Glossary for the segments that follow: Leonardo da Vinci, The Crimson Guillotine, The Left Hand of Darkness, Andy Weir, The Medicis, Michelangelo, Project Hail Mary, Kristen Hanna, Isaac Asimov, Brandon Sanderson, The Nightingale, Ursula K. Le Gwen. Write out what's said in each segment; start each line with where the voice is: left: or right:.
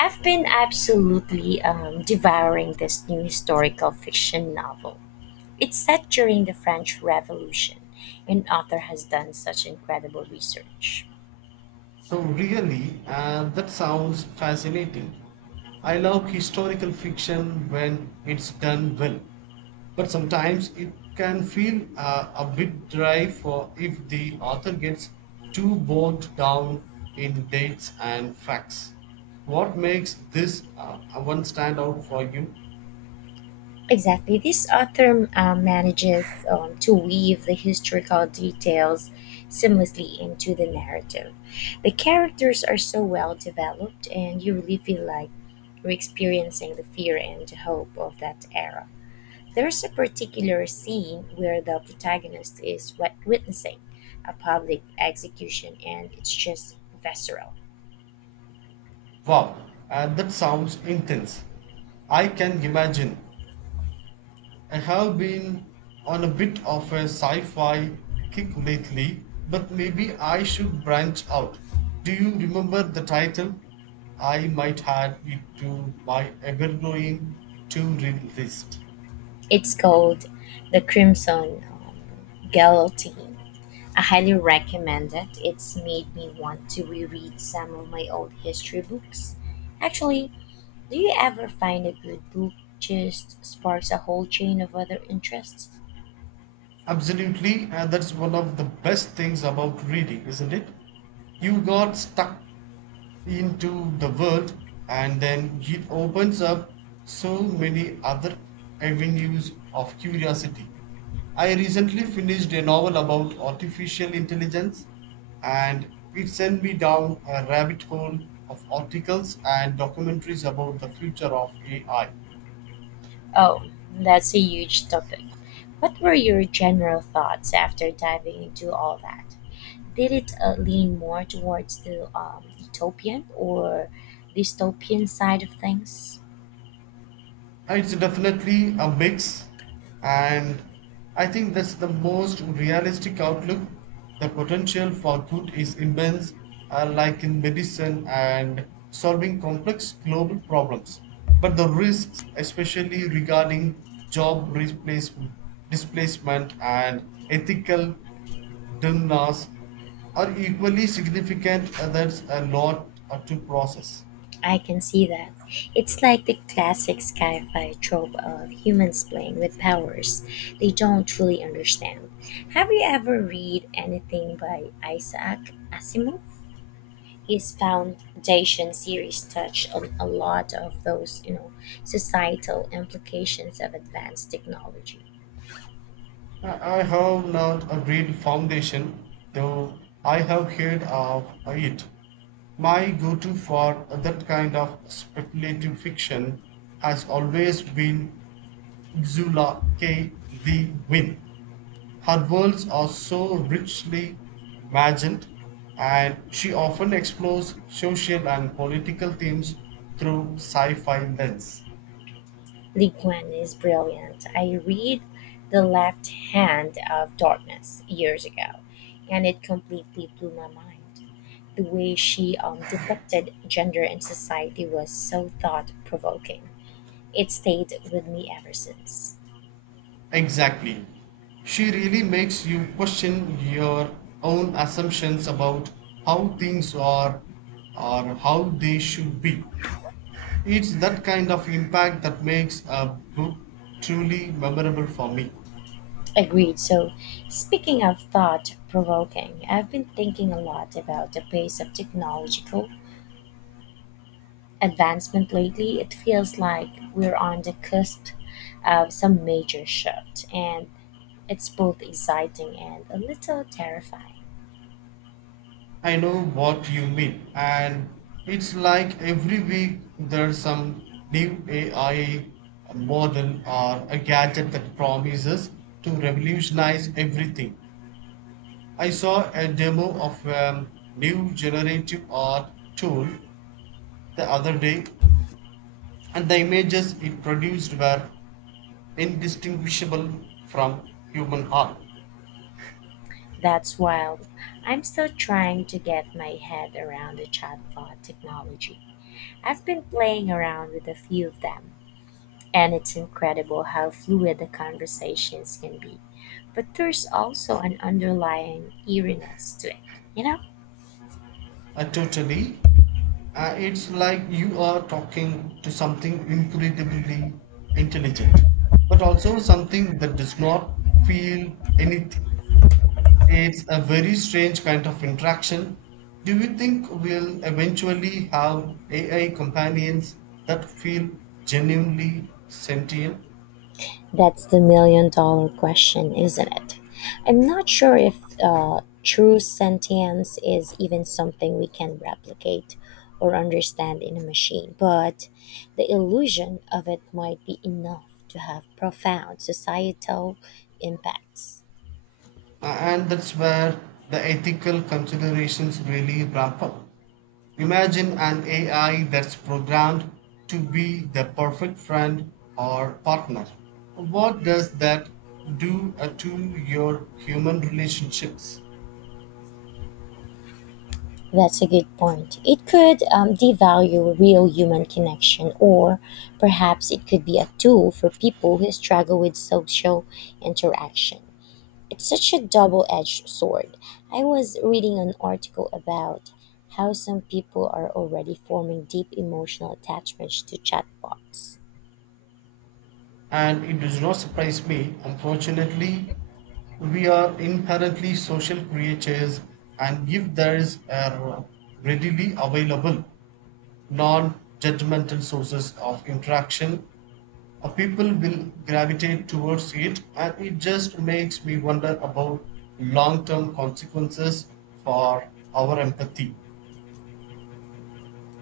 left: I've been absolutely devouring this new historical fiction novel. It's set during the French Revolution, and author has done such incredible research.
right: Oh, really? That sounds fascinating. I love historical fiction when it's done well, but sometimes it can feel a bit dry for if the author gets too bogged down in dates and facts. What makes this one stand out for you?
left: Exactly, this author manages to weave the historical details seamlessly into the narrative. The characters are so well developed, and you really feel like you're experiencing the fear and hope of that era. There's a particular scene where the protagonist is witnessing a public execution and it's just visceral.
right: Wow, that sounds intense. I can imagine. I have been on a bit of a sci fi kick lately, but maybe I should branch out. Do you remember the title? I might add it to my ever growing to read list.
left: It's called The Crimson Guillotine. I highly recommend it. It's made me want to reread some of my old history books. Actually, do you ever find a good book just sparks a whole chain of other interests?
right: Absolutely, and that's one of the best things about reading, isn't it? You got stuck into the world and then it opens up so many other avenues of curiosity. I recently finished a novel about artificial intelligence and it sent me down a rabbit hole of articles and documentaries about the future of AI.
left: Oh, that's a huge topic. What were your general thoughts after diving into all that? Did it lean more towards the utopian or dystopian side of things?
right: It's definitely a mix, and I think that's the most realistic outlook. The potential for good is immense, like in medicine and solving complex global problems. But the risks, especially regarding job replacement, displacement, and ethical dilemmas, are equally significant, and that's a lot to process.
left: I can see that. It's like the classic sci fi trope of humans playing with powers they don't truly understand. Have you ever read anything by Isaac Asimov? His foundation series touched on a lot of those, you know, societal implications of advanced technology.
right: I have not a real foundation, though I have heard of it. My go to for that kind of speculative fiction has always been Ursula K. Le Guin. Her worlds are so richly imagined, and she often explores social and political themes through sci fi lens.
left: Lee Gwen is brilliant. I read The Left Hand of Darkness years ago, and it completely blew my mind. The way she depicted gender in society was so thought-provoking. It stayed with me ever since.
right: Exactly. She really makes you question your own assumptions about how things are or how they should be. It's that kind of impact that makes a book truly memorable for me.
left: Agreed. So, speaking of thought provoking, I've been thinking a lot about the pace of technological advancement lately. It feels like we're on the cusp of some major shift, and it's both exciting and a little terrifying.
right: I know what you mean, and it's like every week there's some new AI model or a gadget that promises to revolutionize everything. I saw a demo of a new generative art tool the other day, and the images it produced were indistinguishable from human art.
left: That's why I'm still trying to get my head around the chatbot technology. I've been playing around with a few of them, and it's incredible how fluid the conversations can be. But there's also an underlying eeriness to it, you know?
right: Totally. It's like you are talking to something incredibly intelligent, but also something that does not feel anything. It's a very strange kind of interaction. Do you think we'll eventually have AI companions that feel genuinely sentient?
left: That's the million dollar question, isn't it? I'm not sure if true sentience is even something we can replicate or understand in a machine, but the illusion of it might be enough to have profound societal impacts.
right: And that's where the ethical considerations really ramp up. Imagine an AI that's programmed to be the perfect friend or partner. What does that do to your human relationships?
left: That's a good point. It could devalue real human connection, or perhaps it could be a tool for people who struggle with social interaction. It's such a double edged sword. I was reading an article about how some people are already forming deep emotional attachments to chatbots.
right: And it does not surprise me. Unfortunately, we are inherently social creatures, and if there is a readily available, non judgmental sources of interaction, people will gravitate towards it, and it just makes me wonder about long term consequences for our empathy.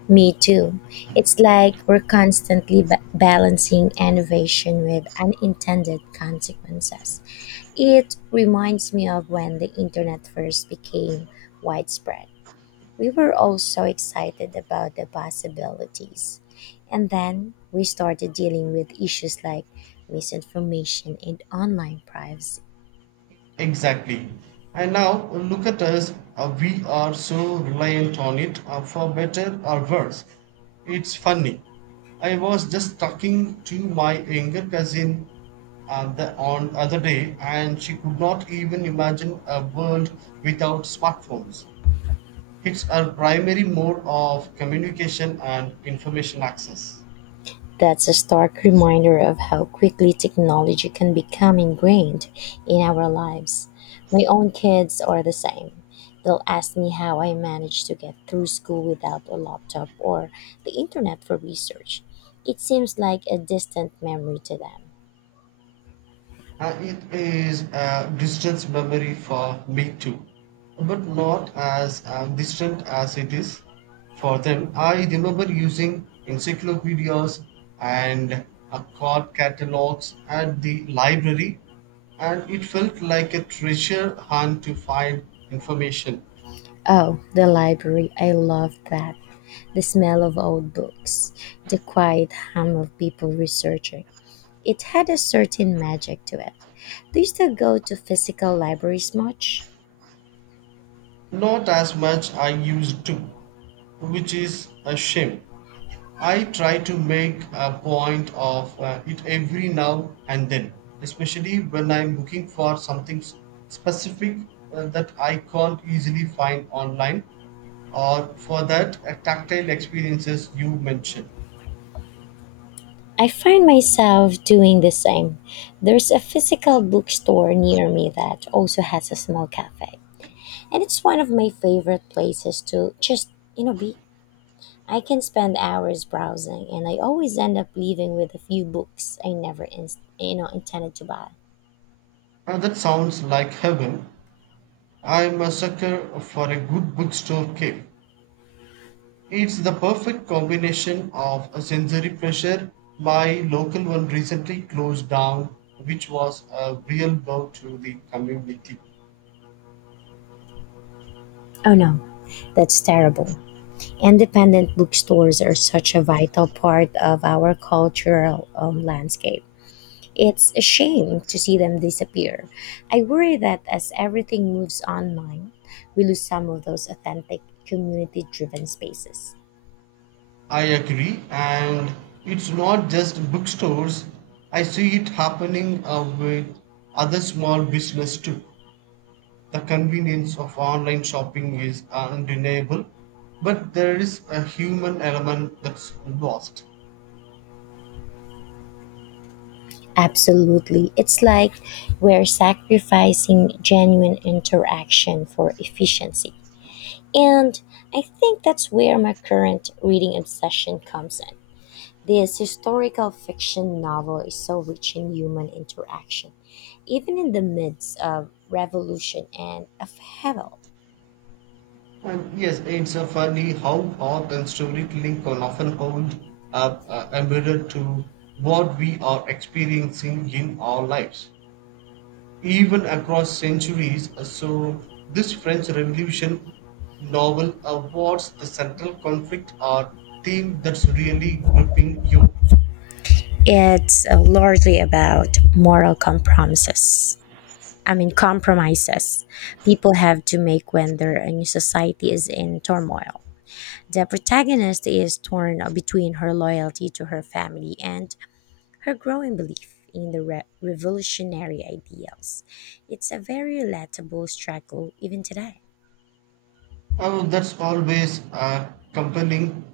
left: Me too. It's like we're constantly balancing innovation with unintended consequences. It reminds me of when the internet first became widespread. We were all so excited about the possibilities. And then we started dealing with issues like misinformation and online privacy.
right: Exactly. And now look at us. We are so reliant on it for better or worse. It's funny. I was just talking to my younger cousin on other day, and she could not even imagine a world without smartphones. It's our primary mode of communication and information access.
left: That's a stark reminder of how quickly technology can become ingrained in our lives. My own kids are the same. They'll ask me how I manage to get through school without a laptop or the internet for research. It seems like a distant memory to them.
right: And it is a distance memory for me too, but not as distant as it is for them. I remember using encyclopedias and card catalogs at the library, and it felt like a treasure hunt to find information,
left: Oh, the library. I love that. The smell of old books, the quiet hum of people researching. It had a certain magic to it. Do you still go to physical libraries much?
right: not as much I used to, which is a shame. I try to make a point of it every now and then, especially when I'm looking for something specific that I can't easily find online or for that tactile experiences you mentioned.
left: I find myself doing the same. There's a physical bookstore near me that also has a small cafe, and it's one of my favorite places to just, you know, be. I can spend hours browsing, and I always end up leaving with a few books I never, in, you know, intended to buy.
right: That sounds like heaven. I'm a sucker for a good bookstore cave. It's the perfect combination of a sensory pleasure. My local one recently closed down, which was a real blow to the community.
left: Oh no, that's terrible. Independent bookstores are such a vital part of our cultural landscape. It's a shame to see them disappear. I worry that as everything moves online, we lose some of those authentic community driven spaces.
right: I agree, and it's not just bookstores. I see it happening with other small business too. The convenience of online shopping is undeniable, but there is a human element that's lost.
left: Absolutely. It's like we're sacrificing genuine interaction for efficiency. And I think that's where my current reading obsession comes in. This historical fiction novel is so rich in human interaction, even in the midst of revolution and upheaval.
right: And yes, it's so funny how art and storytelling can often hold up embedded to what we are experiencing in our lives, even across centuries. So, this French Revolution novel awards the central conflict or theme that's really gripping you.
left: It's largely about moral compromises. I mean, compromises people have to make when their new society is in turmoil. The protagonist is torn between her loyalty to her family and her growing belief in the revolutionary ideals. It's a very relatable struggle even today.
right: Oh, that's always compelling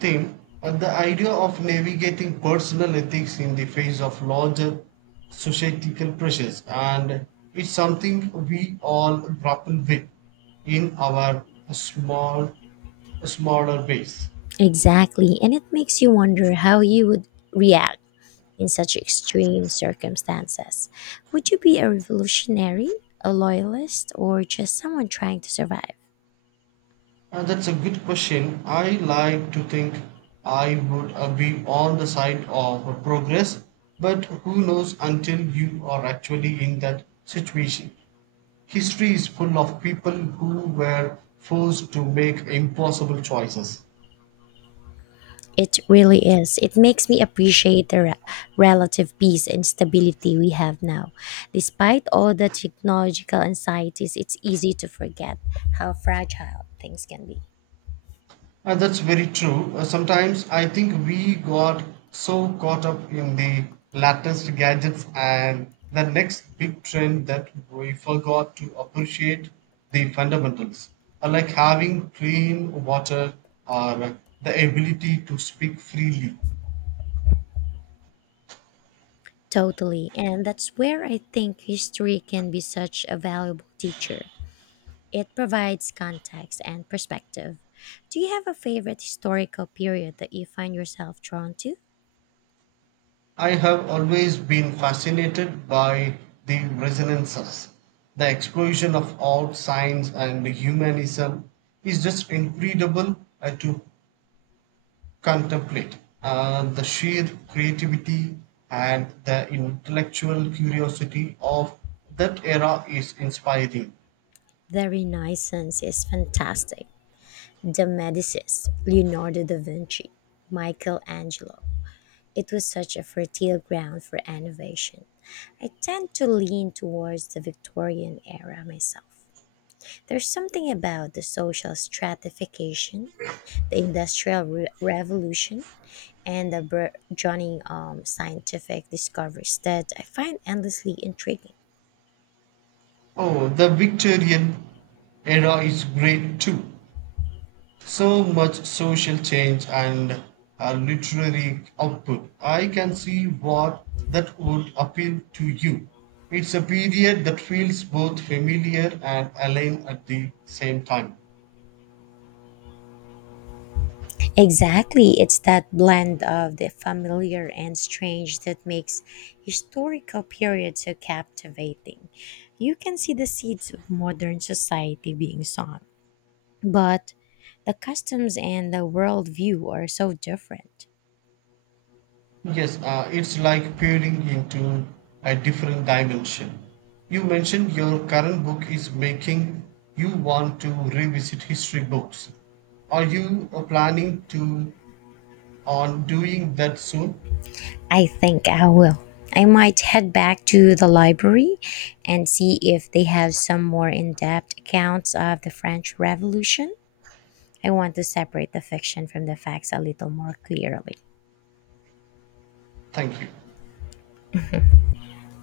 right: theme, but the idea of navigating personal ethics in the face of larger societal pressures, and it's something we all grapple with in our small, smaller ways.
left: Exactly. And it makes you wonder how you would react in such extreme circumstances. Would you be a revolutionary, a loyalist, or just someone trying to survive?
right: And that's a good question. I like to think I would be on the side of progress, but who knows until you are actually in that situation. History is full of people who were forced to make impossible choices.
left: It really is. It makes me appreciate the relative peace and stability we have now. Despite all the technological anxieties, it's easy to forget how fragile things can be.
right: And that's very true. Sometimes I think we got so caught up in the latest gadgets and the next big trend that we forgot to appreciate the fundamentals, like having clean water or the ability to speak freely.
left: Totally. And that's where I think history can be such a valuable teacher. It provides context and perspective. Do you have a favorite historical period that you find yourself drawn to?
right: I have always been fascinated by the resonances. The explosion of art, science, and humanism is just incredible to contemplate. The sheer creativity and the intellectual curiosity of that era is inspiring.
left: The Renaissance is fantastic. The Medicis, Leonardo da Vinci, Michelangelo. It was such a fertile ground for innovation. I tend to lean towards the Victorian era myself. There's something about the social stratification, the Industrial Revolution, and the Br- Johnny scientific discoveries that I find endlessly intriguing.
right: Oh, the Victorian era is great too. So much social change and literary output. I can see what that would appeal to you. It's a period that feels both familiar and alien at the same time.
left: Exactly, it's that blend of the familiar and strange that makes historical periods so captivating. You can see the seeds of modern society being sown, but the customs and the worldview are so different.
right: Yes, it's like peering into a different dimension. You mentioned your current book is making you want to revisit history books. Are you planning to on doing that soon?
left: I think I will. I might head back to the library and see if they have some more in depth accounts of the French Revolution. I want to separate the fiction from the facts a little more clearly.
right: Thank you.